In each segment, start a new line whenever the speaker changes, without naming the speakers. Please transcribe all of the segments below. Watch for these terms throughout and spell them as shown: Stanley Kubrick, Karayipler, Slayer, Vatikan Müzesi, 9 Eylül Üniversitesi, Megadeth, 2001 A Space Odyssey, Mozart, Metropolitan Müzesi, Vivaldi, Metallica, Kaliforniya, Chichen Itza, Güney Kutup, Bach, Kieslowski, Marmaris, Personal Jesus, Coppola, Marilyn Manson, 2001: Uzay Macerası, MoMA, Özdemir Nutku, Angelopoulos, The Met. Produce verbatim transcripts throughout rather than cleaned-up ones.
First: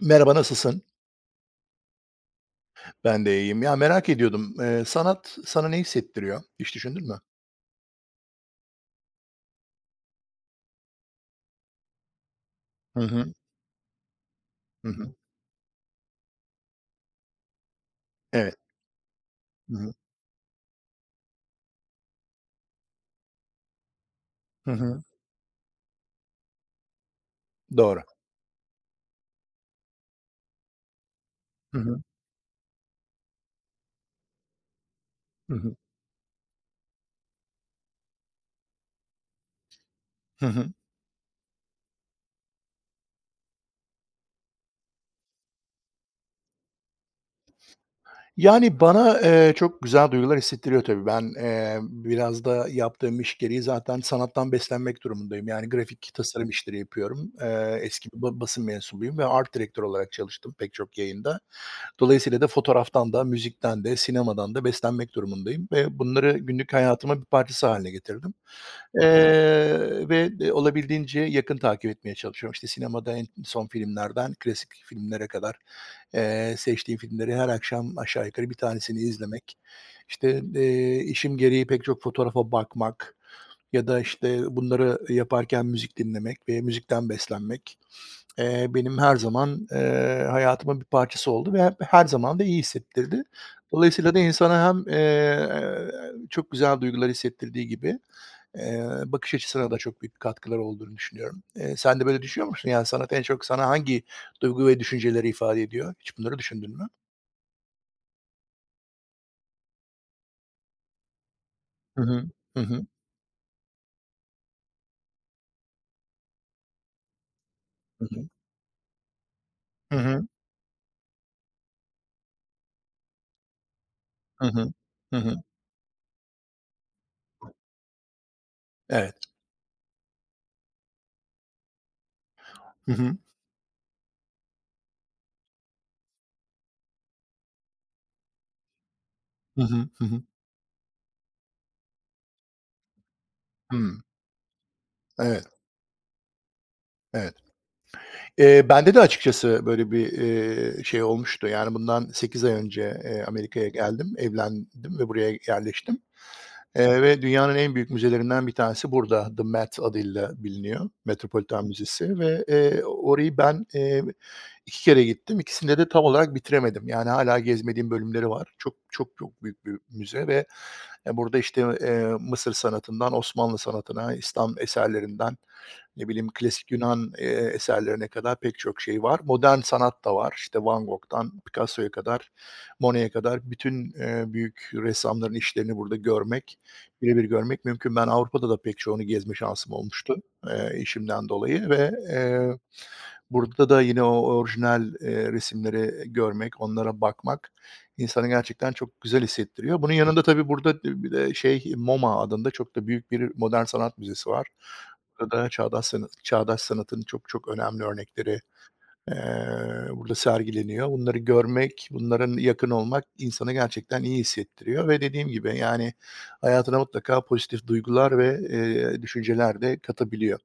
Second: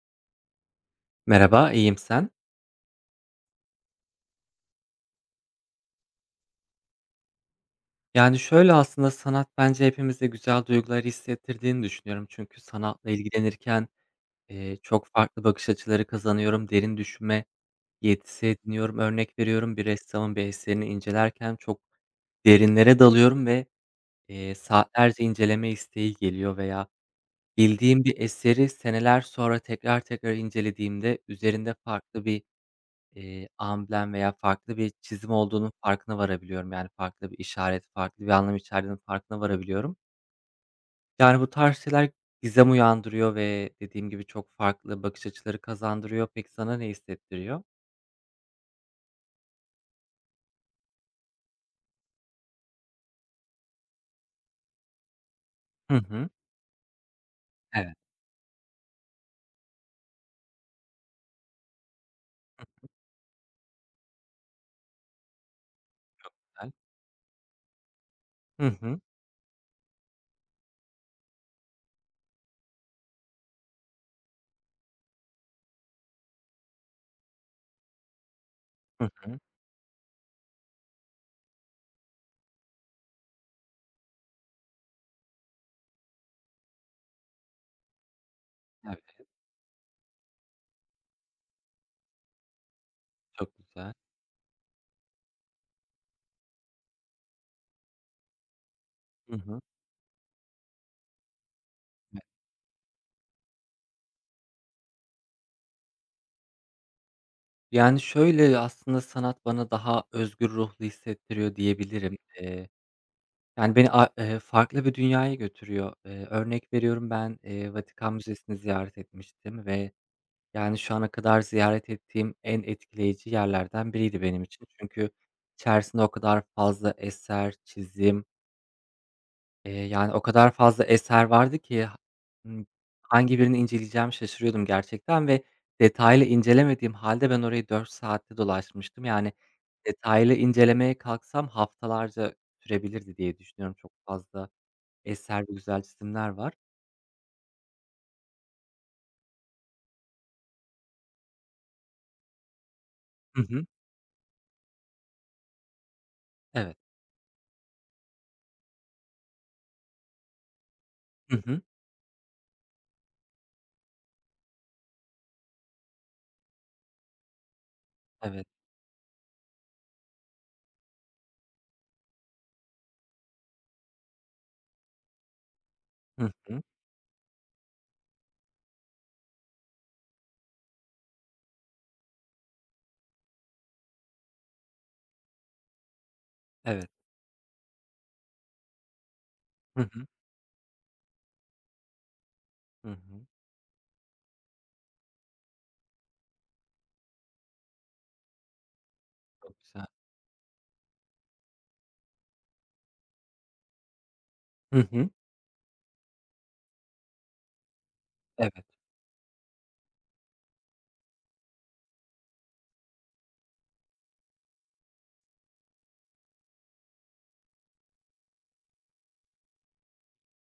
Merhaba, nasılsın?
Merhaba, iyiyim sen?
Ben de iyiyim. Ya, merak ediyordum, eee, sanat sana ne hissettiriyor? Hiç düşündün mü?
Yani, şöyle aslında sanat bence hepimize güzel duyguları hissettirdiğini düşünüyorum. Çünkü
Hı
sanatla
hı.
ilgilenirken, eee,
Hı
çok
hı.
farklı bakış açıları kazanıyorum, derin düşünme yetisi
Evet.
ediniyorum. Örnek
Hı
veriyorum, bir
hı.
ressamın bir eserini incelerken çok derinlere dalıyorum ve, eee,
Hı hı.
saatlerce inceleme isteği geliyor veya
Doğru.
bildiğim bir eseri seneler sonra tekrar tekrar incelediğimde üzerinde
Hı hı.
farklı bir Eee, amblem veya farklı bir çizim
Hı
olduğunun
hı.
farkına varabiliyorum. Yani, farklı bir işaret, farklı bir anlam içerdiğinin farkına varabiliyorum.
Hı hı.
Yani, bu tarz şeyler gizem uyandırıyor ve dediğim gibi çok farklı bakış açıları kazandırıyor. Peki, sana ne hissettiriyor?
Yani, bana, eee, çok güzel duygular hissettiriyor tabii. Ben, eee, biraz da yaptığım iş gereği zaten sanattan beslenmek durumundayım. Yani,
Hı
grafik
hı.
tasarım işleri yapıyorum. Eee,
Evet,
eski bir ba basın mensubuyum ve art direktör olarak çalıştım pek çok yayında. Dolayısıyla da fotoğraftan da, müzikten de, sinemadan da beslenmek durumundayım ve bunları
güzel.
günlük hayatıma bir parçası hâline getirdim.
Hı hı.
Eee, ve, eee, olabildiğince yakın takip etmeye çalışıyorum. İşte, sinemada en son filmlerden klasik filmlere kadar, eee, seçtiğim filmleri her akşam aşağı yukarı bir tanesini
Hı hı.
izlemek, İşte eee, işim gereği pek çok fotoğrafa bakmak ya da, işte, bunları yaparken müzik dinlemek ve müzikten beslenmek. Eee, benim
Evet,
her zaman, eee, hayatımın bir parçası oldu ve hep her zaman da iyi hissettirdi.
çok güzel.
Dolayısıyla da insana hem, eee, çok güzel duygular hissettirdiği gibi, eee, bakış
Hı hı.
açısına da çok büyük katkılar olduğunu düşünüyorum. Eee, sen de
Evet.
böyle düşünüyor musun? Yani sanat en çok sana hangi duygu ve düşünceleri ifade ediyor? Hiç bunları düşündün mü?
Yani, şöyle, aslında sanat bana daha özgür ruhlu hissettiriyor
Hı
diyebilirim.
hı. Hı hı.
Yani, beni a eee, farklı bir dünyaya götürüyor. Eee, örnek veriyorum, ben, eee,
Hı
Vatikan
hı.
Müzesi'ni ziyaret etmiştim ve,
Hı hı.
yani, şu ana kadar ziyaret ettiğim en etkileyici yerlerden biriydi benim
Hı
için.
hı.
Çünkü
Hı hı.
içerisinde o kadar fazla eser, çizim,
Evet.
eee, yani, o kadar fazla eser vardı ki ha ımm,
Hı hı.
hangi birini inceleyeceğim şaşırıyordum gerçekten ve detaylı incelemediğim halde ben orayı dört saatte dolaşmıştım. Yani,
Hı hı. Hı hı.
detaylı incelemeye kalksam haftalarca sürebilirdi diye düşünüyorum. Çok
Hımm.
fazla eser
Evet,
ve güzel çizimler var.
evet. Eee, bende de açıkçası böyle bir, eee, şey olmuştu. Yani bundan sekiz ay önce, eee,
Hı hı.
Amerika'ya geldim, evlendim ve buraya yerleştim.
Evet.
Eee, ve dünyanın en büyük müzelerinden bir tanesi burada The Met adıyla biliniyor.
Hı hı.
Metropolitan Müzesi ve, eee, orayı ben, eee, iki kere gittim. İkisinde de tam olarak bitiremedim. Yani hâlâ gezmediğim bölümleri
Evet.
var. Çok, çok, çok büyük bir müze ve, eee, burada, işte, eee, Mısır sanatından Osmanlı sanatına, İslam eserlerinden, ne bileyim,
Hı hı.
klasik Yunan, eee, eserlerine kadar pek çok şey var. Modern sanat da var. İşte, Van Gogh'tan Picasso'ya kadar, Monet'e kadar bütün, eee, büyük ressamların işlerini burada görmek
Evet.
birebir görmek mümkün. Ben Avrupa'da da pek çoğunu gezme şansım
Hı hı.
olmuştu, eee, işimden dolayı ve, eee,
Hı hı.
burada da yine o orijinal, eee, resimleri görmek, onlara bakmak insanı gerçekten çok güzel
Çok
hissettiriyor.
güzel.
Bunun yanında tabii burada bir de şey, MoMA adında çok da büyük bir modern sanat müzesi var.
Hı hı.
Burada da çağdaş sanat çağdaş sanatın çok çok önemli örnekleri
Evet.
Eee, burada sergileniyor. Bunları görmek, bunların yakın olmak insanı gerçekten iyi hissettiriyor ve dediğim gibi, yani, hayatına mutlaka pozitif duygular ve, eee, düşünceler de katabiliyor.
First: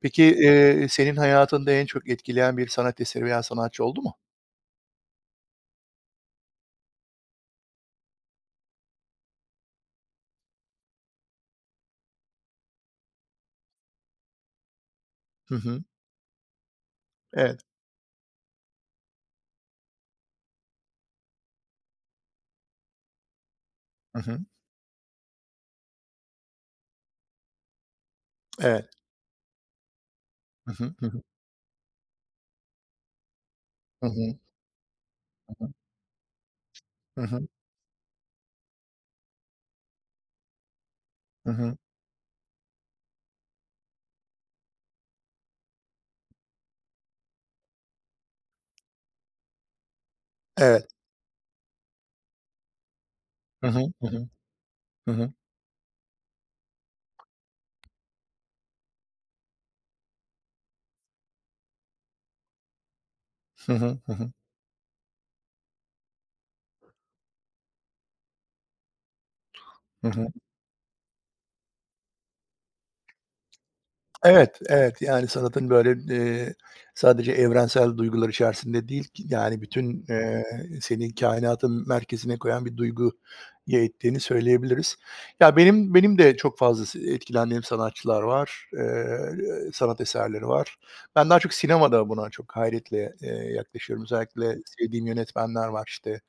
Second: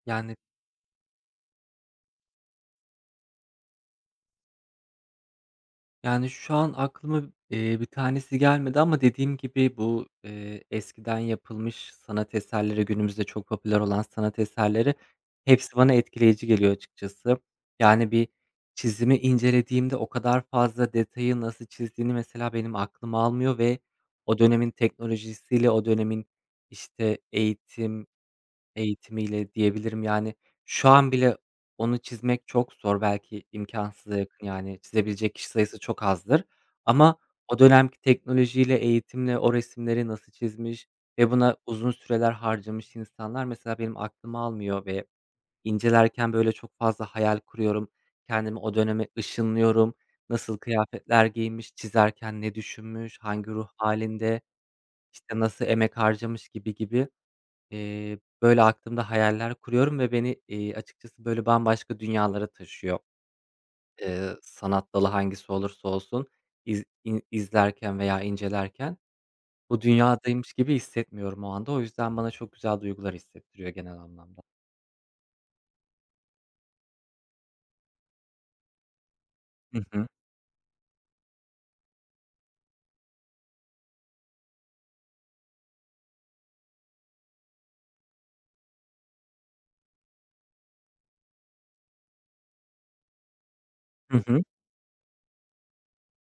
Peki,
Yani
eee, senin hayatında en çok etkileyen bir sanat eseri veya sanatçı oldu mu?
Yani, şu an aklıma, eee, bir tanesi gelmedi ama dediğim gibi bu, eee, eskiden yapılmış sanat eserleri, günümüzde çok popüler olan sanat eserleri
Hı
hepsi
hı.
bana etkileyici geliyor açıkçası.
Evet.
Yani, bir çizimi incelediğimde o kadar fazla detayı nasıl çizdiğini mesela benim aklım almıyor ve
Hı
o
hı.
dönemin teknolojisiyle, o dönemin, işte, eğitim,
Evet.
Eğitimiyle diyebilirim. Yani,
Hı
şu
hı. Hı
an
hı.
bile onu çizmek çok zor. Belki
Hı
imkânsıza
hı.
yakın, yani, çizebilecek kişi sayısı çok azdır ama
Hı hı. Hı hı.
o dönemki teknolojiyle, eğitimle o resimleri nasıl çizmiş ve
Hı
buna
hı.
uzun süreler harcamış insanlar mesela benim aklım almıyor ve incelerken, böyle, çok fazla hayal kuruyorum. Kendimi o döneme ışınlıyorum. Nasıl
Evet.
kıyafetler giymiş, çizerken ne düşünmüş, hangi
Hı
ruh
hı. Hı hı.
halinde
Hı hı.
işte, nasıl emek harcamış gibi gibi. Eee, böyle, aklımda hayaller kuruyorum ve beni, eee, açıkçası, böyle, bambaşka dünyalara taşıyor.
Hı hı. Hı hı.
Eee, sanat dalı hangisi olursa olsun iz in izlerken veya incelerken bu
Hı hı.
dünyadaymış gibi hissetmiyorum o anda. O yüzden bana çok güzel duygular hissettiriyor genel anlamda.
Evet, evet. Yani sanatın böyle, eee, sadece evrensel duygular içerisinde değil ki, yani
Hı hı.
bütün, eee, seni kainatın merkezine koyan bir duyguya ittiğini söyleyebiliriz. Ya, benim benim de çok fazla etkilendiğim sanatçılar var, eee, sanat eserleri var. Ben daha çok sinemada buna çok hayretle, eee, yaklaşıyorum.
Hı hı.
Özellikle sevdiğim yönetmenler var, işte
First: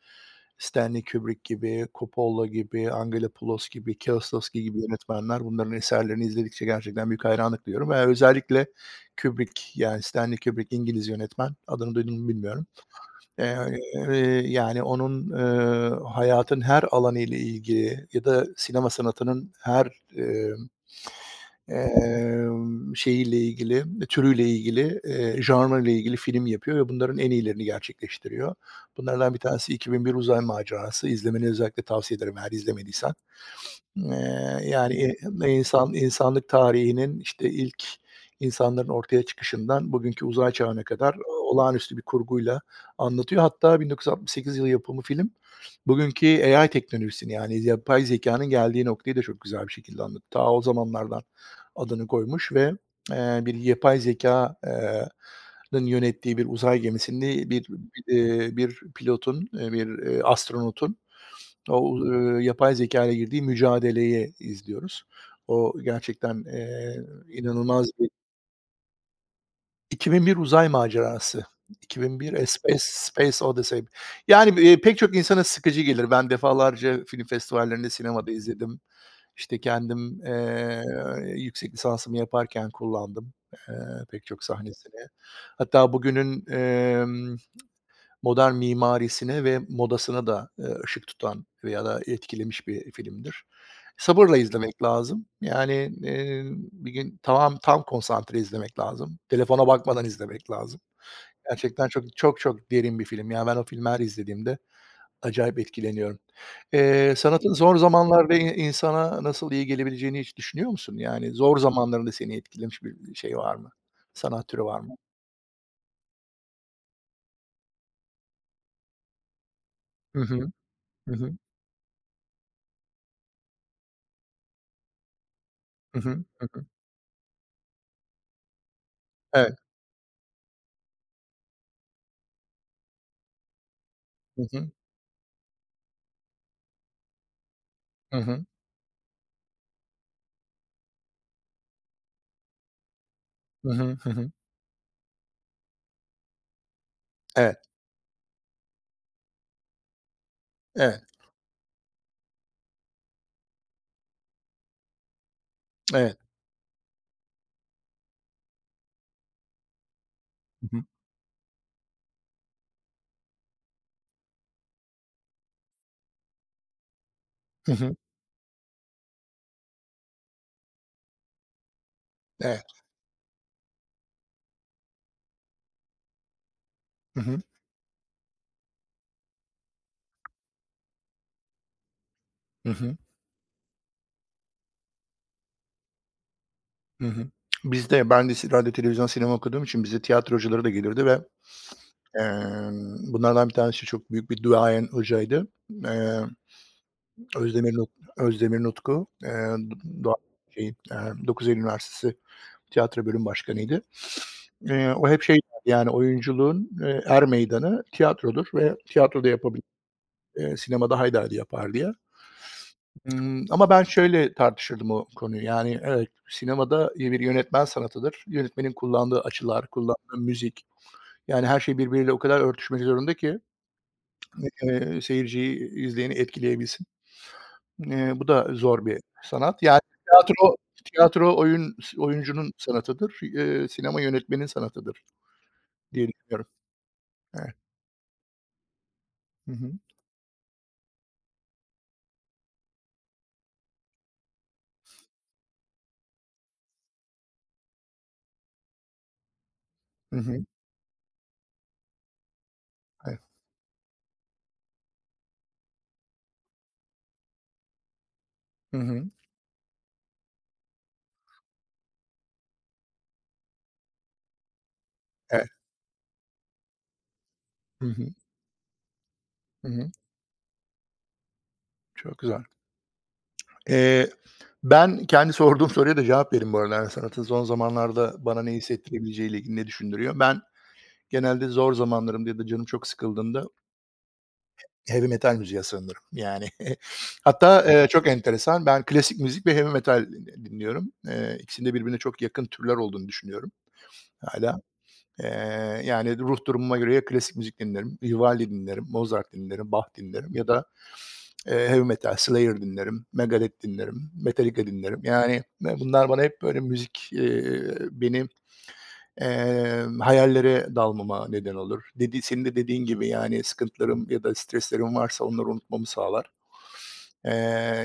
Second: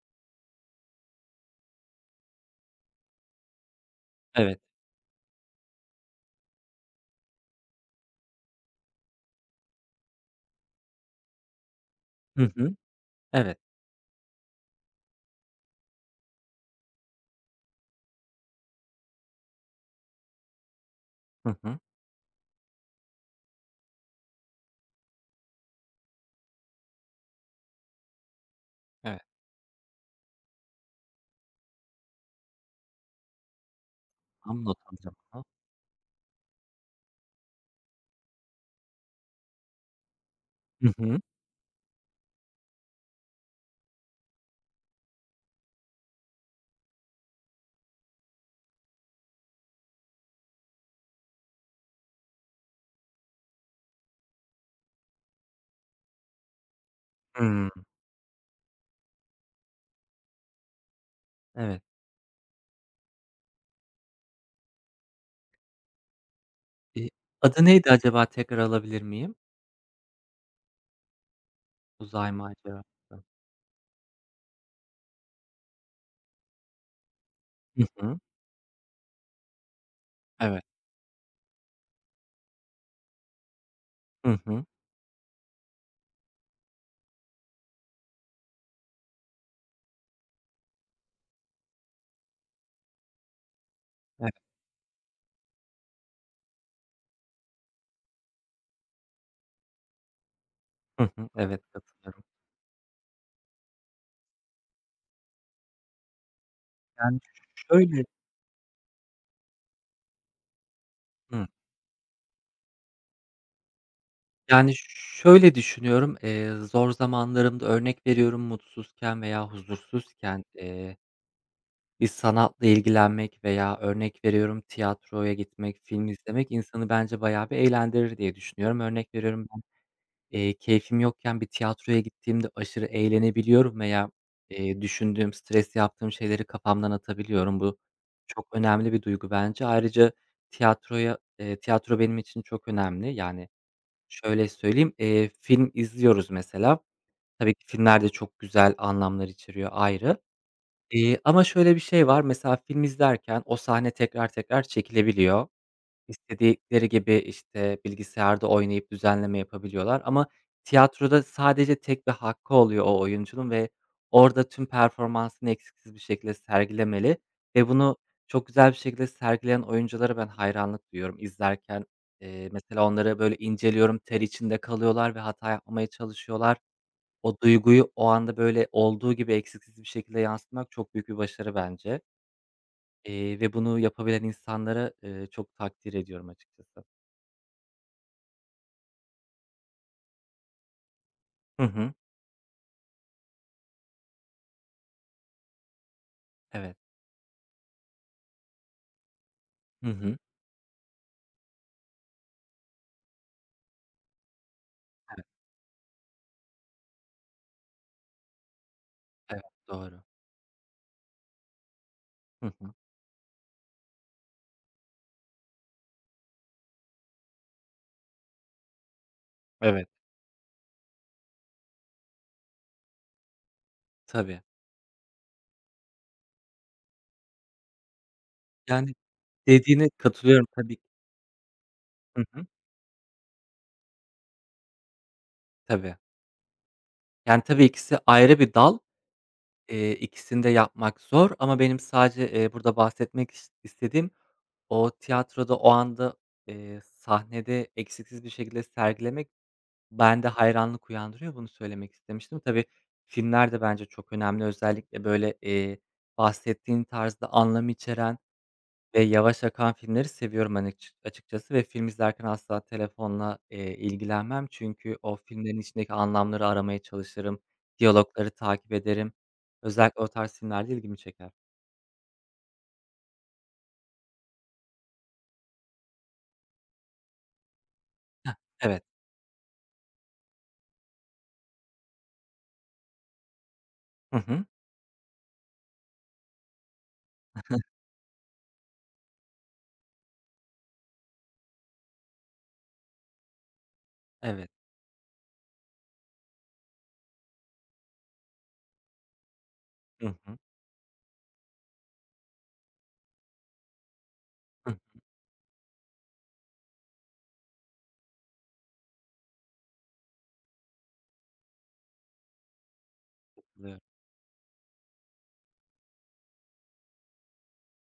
Stanley Kubrick gibi, Coppola gibi, Angelopoulos gibi,
Evet.
Kieslowski gibi yönetmenler, bunların eserlerini izledikçe gerçekten büyük hayranlık duyuyorum ve özellikle Kubrick, yani Stanley Kubrick İngiliz yönetmen. Adını duydun mu
Hı
bilmiyorum.
hı.
Eee,
Evet.
eee, Yani onun, eee, hayatın her alanı ile ilgili ya da sinema sanatının her, emm
Hı hı.
Emm, şeyiyle ilgili, türüyle ilgili, eee, genre'la ilgili film yapıyor ve bunların en iyilerini gerçekleştiriyor.
Evet.
Bunlardan bir tanesi "iki bin bir: Uzay Macerası." İzlemeni özellikle tavsiye ederim eğer izlemediysen. Eee,
Tam not
yani,
alacağım bunu.
eee, insan insanlık tarihinin, işte, ilk insanların ortaya çıkışından bugünkü uzay çağına
Hı
kadar e,
hı.
olağanüstü bir kurguyla anlatıyor. Hatta bin dokuz yüz altmış sekiz yılı yapımı film, bugünkü A I teknolojisini, yani, yapay zeka'nın geldiği noktayı da çok güzel bir şekilde anlatıyor. Ta o zamanlardan adını koymuş ve, eee, bir yapay zeka'nın yönettiği bir uzay gemisini bir,
Hımm.
bir, eee, bir pilotun, eee, bir, eee, astronotun
Evet.
o, ııı, yapay zekâyla girdiği mücadeleyi izliyoruz. O gerçekten, eee,
İii, adı
inanılmaz
neydi
bir.
acaba tekrar alabilir miyim?
iki bin bir Uzay Macerası,
Uzay
iki bin bir A Space
macerası.
Space Odyssey. Yani, eee, pek çok insana sıkıcı gelir. Ben defalarca film
Hı
festivallerinde,
hı.
sinemada izledim. İşte, kendim,
Evet.
eee, yüksek lisansımı yaparken kullandım, eee, pek
Hı
çok
hı.
sahnesini. Hatta bugünün, emm modern mimarisine ve modasına da, eee, ışık tutan veya da etkilemiş bir filmdir. Sabırla izlemek lazım. Yani, eee, bir gün tamam tam konsantre izlemek lazım. Telefona bakmadan izlemek lazım.
Hı hı. Evet,
Gerçekten çok,
katılıyorum.
çok, çok derin bir film. Yani ben o filmi her izlediğimde acayip etkileniyorum. Eee,
Yani,
sanatın zor
şöyle
zamanlarda i insana nasıl iyi gelebileceğini hiç düşünüyor musun? Yani
Hıı.
zor zamanlarında seni etkilemiş bir şey var mı? Sanat türü
Yani,
var mı?
şöyle düşünüyorum, eee, zor zamanlarımda, örnek veriyorum, mutsuzken veya
Hı
huzursuzken,
hı.
eee,
Hı hı.
bir sanatla ilgilenmek veya örnek veriyorum tiyatroya gitmek,
Hı
film
hı. Hı
izlemek
hı.
insanı bence bayağı bir eğlendirir diye düşünüyorum. Örnek veriyorum
Evet.
Eee, keyfim yokken bir tiyatroya gittiğimde aşırı eğlenebiliyorum veya,
Hı hı.
eee, düşündüğüm, stres yaptığım şeyleri kafamdan atabiliyorum. Bu
Hı hı.
çok önemli bir duygu bence. Ayrıca tiyatroya eee, tiyatro benim için çok önemli. Yani,
Hı hı. Hı hı.
şöyle söyleyeyim, eee, film izliyoruz mesela. Tabii
Evet,
ki filmler de çok güzel anlamlar içeriyor, ayrı.
evet,
Eee, ama şöyle bir şey var, mesela film izlerken o sahne tekrar tekrar çekilebiliyor.
evet.
İstedikleri gibi, işte, bilgisayarda oynayıp düzenleme yapabiliyorlar ama
Hı hı.
tiyatroda sadece tek bir hakkı oluyor o oyuncunun ve orada tüm performansını eksiksiz bir şekilde sergilemeli ve
Hı hı.
bunu çok güzel bir şekilde sergileyen oyunculara ben hayranlık duyuyorum izlerken. Eee,
Evet.
mesela onları, böyle, inceliyorum, ter içinde kalıyorlar ve hata yapmamaya çalışıyorlar.
Hı
O
hı.
duyguyu o anda, böyle, olduğu gibi eksiksiz bir şekilde yansıtmak çok büyük bir başarı bence,
Hı hı.
eee, ve bunu yapabilen insanları, eee, çok takdir ediyorum açıkçası.
Hı hı. Bizde ben de si radyo, televizyon, sinema okuduğum için bize tiyatro da gelirdi ve,
Hı hı.
emm, bunlardan bir tanesi çok büyük bir duayen hocaydı. Eee,
Evet.
Özdemir Nut Özdemir Nutku, eee,
Hı
doğa
hı.
şeyi, eee, dokuz Eylül Üniversitesi tiyatro bölüm başkanıydı. Eee, o hep
Evet,
şey derdi, yani, oyunculuğun, eee, er meydanı tiyatrodur ve tiyatroda
evet,
yapabil
doğru.
eee, sinemada Haydar'dı yapar diye.
Hı hı.
Imm, ama ben şöyle tartışırdım o konuyu, yani, evet, sinemada, bir yönetmen sanatıdır. Yönetmenin kullandığı açılar,
Evet,
kullandığı müzik, yani, her şey birbiriyle o kadar örtüşmek zorunda ki,
tabii.
eee, seyirciyi, izleyeni etkileyebilsin. Eee, bu da zor
Yani,
bir sanat. Yani,
dediğine katılıyorum
tiyatro
tabii ki.
tiyatro oyun
Hı hı.
oyuncunun sanatıdır, eee, sinema yönetmenin sanatıdır
Tabii.
diye düşünüyorum.
Yani,
Evet.
tabii ikisi ayrı bir dal.
Hı hı.
Eee, ikisini de yapmak zor ama benim sadece, eee, burada bahsetmek is istediğim o tiyatroda o anda, eee, sahnede eksiksiz bir şekilde sergilemek
Hı
bende
hı.
hayranlık uyandırıyor. Bunu söylemek istemiştim. Tabii
Evet.
filmler de bence çok önemli. Özellikle, böyle, eee, bahsettiğin tarzda anlam içeren
Hı
ve
hı.
yavaş akan filmleri seviyorum ben açı açıkçası ve film izlerken asla telefonla, eee, ilgilenmem. Çünkü o
Evet.
filmlerin içindeki anlamları aramaya çalışırım,
Hı hı.
diyalogları takip ederim.
Hı hı.
Özellikle o tarz filmlerde ilgimi çeker.
Çok güzel. E, Ben kendi sorduğum soruya da cevap vereyim bu arada. Yani sanatın son zamanlarda
Heh,
bana ne
evet.
hissettirebileceğiyle ilgili ne düşündürüyor? Ben genelde zor zamanlarımda ya da canım çok sıkıldığında
Hı hı.
heavy metal müziğe sığınırım. Yani hatta, eee, çok enteresan, ben klasik müzik ve heavy metal dinliyorum. Eee, ikisinin birbirine çok yakın türler olduğunu düşünüyorum
Evet.
hala. Eee, yani ruh durumuma göre ya klasik müzik dinlerim, Vivaldi dinlerim, Mozart dinlerim, Bach
Hı
dinlerim
hı.
ya da Eee, heavy metal, Slayer dinlerim, Megadeth dinlerim, Metallica
Hıh,
dinlerim. Yani, eee, bunlar bana hep böyle müzik, eee, benim, emm, hayallere dalmama neden olur. Dedi senin de dediğin gibi, yani,
katılıyorum.
sıkıntılarım ya da streslerim varsa onları unutmamı sağlar. Eee,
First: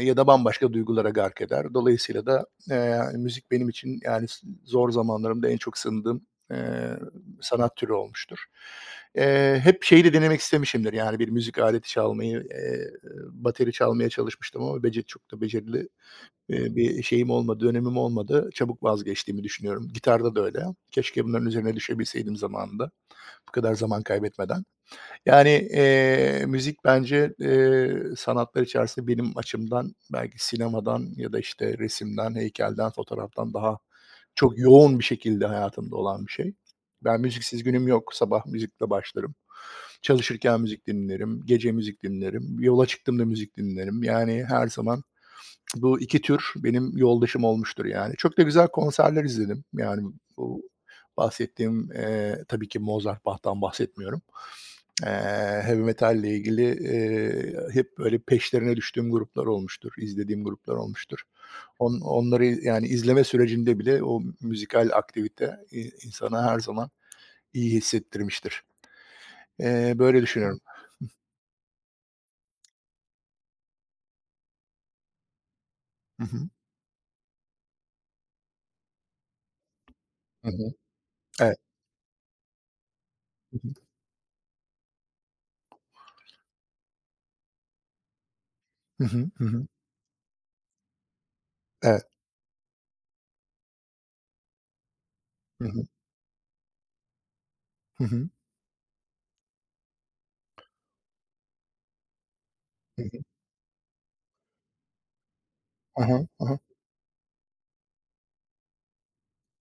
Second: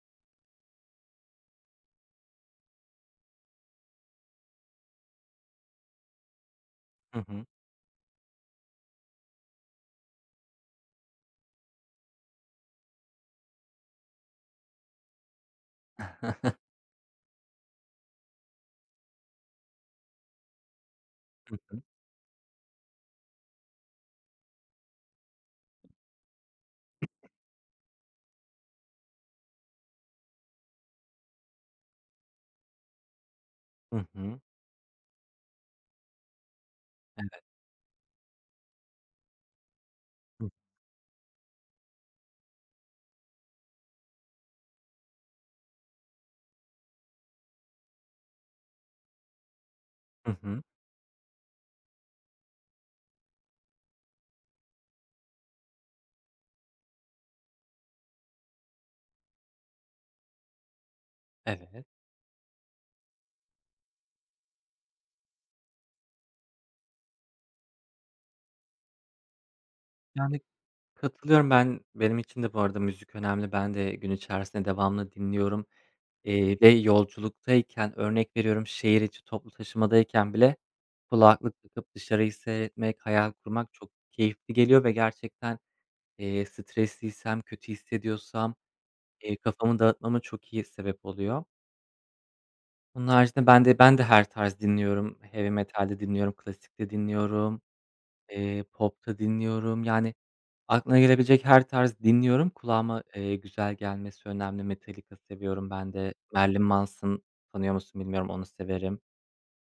Ya da bambaşka duygulara gark eder. Dolayısıyla da, eee, yani müzik benim için, yani, s zor zamanlarımda en çok sığındığım, eee,
Hı hı.
sanat türü olmuştur. Eee, hep şeyi de denemek istemişimdir, yani, bir müzik aleti çalmayı, eee, bateri çalmaya çalışmıştım ama beceri çok da becerili, eee, bir şeyim olmadı, dönemim olmadı. Çabuk vazgeçtiğimi düşünüyorum. Gitarda da öyle. Keşke bunların
Hı
üzerine
hı.
düşebilseydim zamanında, bu kadar zaman kaybetmeden. Yani, eee, müzik bence, eee, sanatlar içerisinde benim açımdan belki sinemadan ya da, işte, resimden, heykelden, fotoğraftan daha
Hı hı.
çok yoğun bir şekilde hayatımda olan bir şey. Ben
Evet.
müziksiz günüm yok. Sabah müzikle başlarım. Çalışırken müzik dinlerim, gece müzik dinlerim, yola çıktığımda müzik dinlerim. Yani her zaman bu iki tür benim yoldaşım olmuştur, yani. Çok da güzel konserler izledim. Yani
Hı hı.
bu bahsettiğim, eee, tabii ki Mozart, Bach'tan bahsetmiyorum. Eee, Heavy metalle ilgili, eee, hep böyle peşlerine düştüğüm gruplar olmuştur, izlediğim gruplar olmuştur.
Evet.
On onları yani izleme sürecinde bile o müzikal aktivite, iii, insana her zaman iyi hissettirmiştir. Eee, böyle
Yani
düşünüyorum.
katılıyorum ben. Benim için de bu arada müzik önemli. Ben de gün içerisinde devamlı dinliyorum,
Hı hı.
eee, ve yolculuktayken, örnek veriyorum, şehir içi toplu taşımadayken
Hı
bile
hı. Evet.
kulaklık takıp dışarıyı seyretmek, hayal
Hı
kurmak
hı.
çok keyifli geliyor ve gerçekten, eee, stresliysem, kötü hissediyorsam,
Hı
eee,
hı.
kafamı dağıtmama çok iyi sebep oluyor.
Evet.
Onun haricinde ben de ben de her tarz dinliyorum. Heavy
Hı hı.
metal de dinliyorum, klasik de dinliyorum,
Hı hı.
eee, pop da dinliyorum. Yani, aklına gelebilecek her tarz dinliyorum. Kulağıma,
Hı hı.
eee, güzel gelmesi önemli. Metallica seviyorum ben
Hı
de.
hı.
Marilyn Manson tanıyor musun bilmiyorum, onu severim.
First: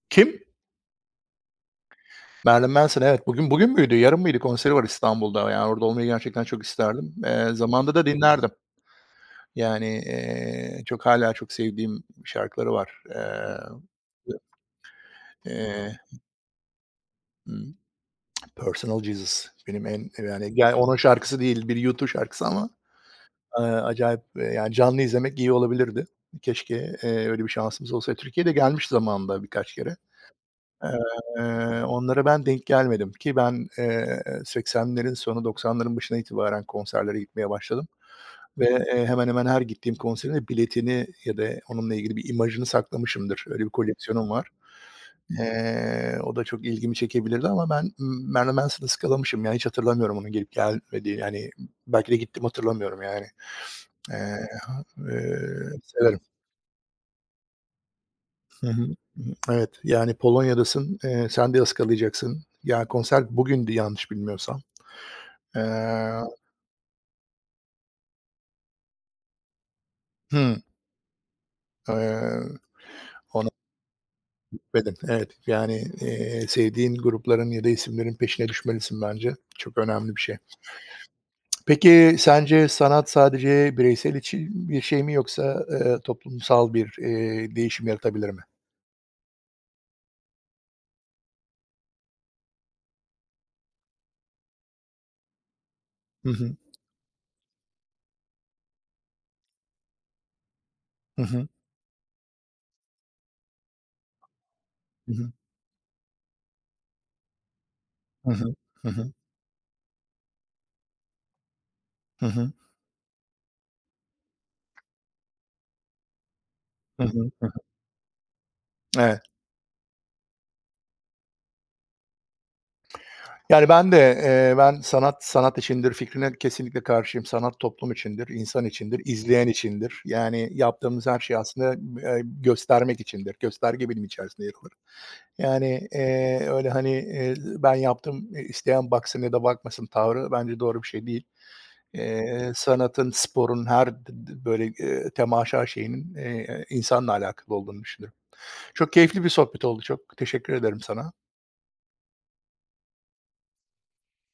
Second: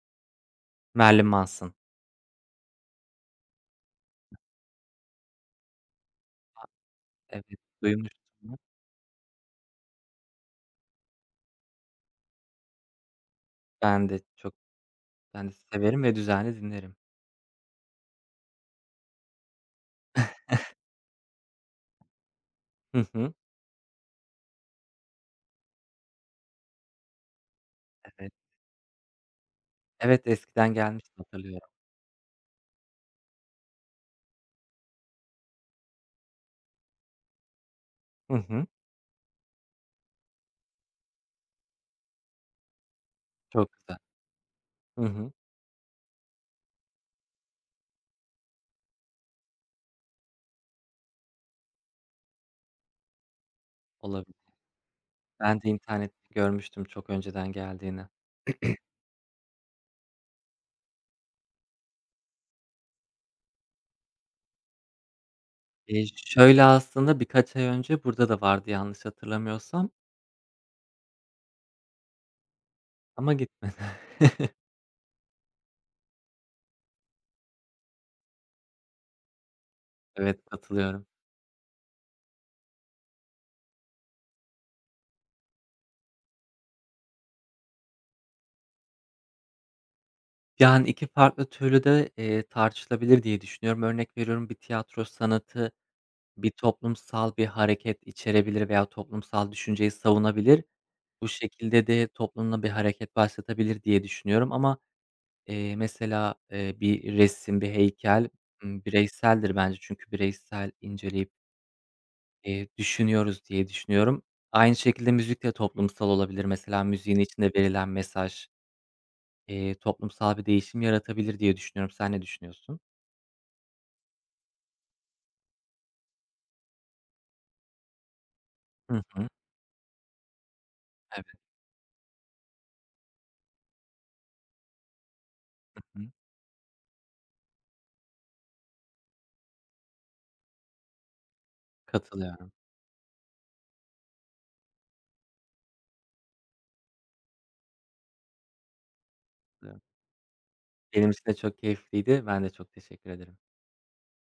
Kim?
Marilyn Manson.
Marilyn Manson, evet. Bugün bugün müydü, yarın mıydı? Konseri var İstanbul'da. Yani orada olmayı gerçekten çok isterdim.
Evet,
Eee, zamanında da dinlerdim.
duymuştum.
Yani, eee, çok hala çok sevdiğim şarkıları var. Eee,
Ben de çok ben de
eee,
severim ve düzenli dinlerim.
ımm, Personal Jesus benim en, yani, ya, onun şarkısı değil, bir YouTube şarkısı ama,
Hı hı.
eee, acayip, eee, yani, canlı izlemek iyi olabilirdi. Keşke, eee, öyle bir şansımız olsaydı.
Evet.
Türkiye'de de gelmiş zamanında birkaç kere.
Evet, eskiden gelmişti hatırlıyorum.
Eee, onlara ben denk gelmedim ki ben, eee, seksenlerin sonu doksanların başına itibaren konserlere gitmeye başladım
Hı hı.
ve, eee, hemen hemen her gittiğim konserin de biletini ya da onunla ilgili bir imajını saklamışımdır. Öyle bir
Çok güzel.
koleksiyonum var.
Hı hı.
Eee, o da çok ilgimi çekebilirdi ama ben M Marilyn Manson'ı skalamışım ya. Hiç hatırlamıyorum onun gelip gelmediğini. Yani belki de gittim hatırlamıyorum yani.
Olabilir.
Eee,
Ben de
eee,
internette görmüştüm çok önceden geldiğini.
Hı hı. Hı hı. Evet, yani Polonya'dasın, eee, sen de ıskalayacaksın. Ya, konser bugündü yanlış bilmiyorsam.
Eee,
Eee
şöyle aslında birkaç ay önce burada da vardı yanlış hatırlamıyorsam
Hıı. Eee,
ama
Ona
gitmedi.
gitmedim. Evet, yani, eee, sevdiğin grupların ya da isimlerin peşine düşmelisin bence. Çok önemli bir şey.
Evet, katılıyorum.
Peki, sence sanat sadece bireysel için bir şey mi yoksa, eee, toplumsal bir, eee, değişim yaratabilir mi?
Yani, iki farklı türlü de, eee, tartışılabilir diye düşünüyorum. Örnek veriyorum, bir tiyatro sanatı
Hı
bir
hı.
toplumsal bir hareket içerebilir veya toplumsal düşünceyi savunabilir.
Hı
Bu
hı.
şekilde de toplumda bir hareket başlatabilir diye düşünüyorum ama,
Hı hı.
eee, mesela, eee, bir resim, bir heykel,
Hı hı.
ımm,
Hı hı.
bireyseldir bence çünkü bireysel inceleyip,
Hı hı.
eee, düşünüyoruz diye düşünüyorum. Aynı şekilde müzik de toplumsal olabilir. Mesela
Hı
müziğin
hı. Hı
içinde
hı.
verilen mesaj,
Evet.
eee, toplumsal bir değişim yaratabilir diye düşünüyorum. Sen ne düşünüyorsun?
Yani ben de, eee, ben sanat sanat içindir fikrine kesinlikle karşıyım. Sanat toplum içindir, insan
Hı
içindir,
hı.
izleyen içindir. Yani yaptığımız her
Evet.
şey aslında, eee, göstermek içindir. Gösterge bilim içerisinde yer alır. Yani,
Hı hı.
eee, öyle, hani, eee, ben yaptım, eee, isteyen baksın ya da bakmasın tavrı bence doğru bir şey değil.
Katılıyorum,
Eee, sanatın, sporun her d d böyle, eee, temaşa şeyinin, eee, insanla alakalı olduğunu düşünüyorum. Çok keyifli bir sohbet
katılıyorum.
oldu. Çok teşekkür ederim
Benim için
sana.
de çok keyifliydi. Ben de çok teşekkür ederim.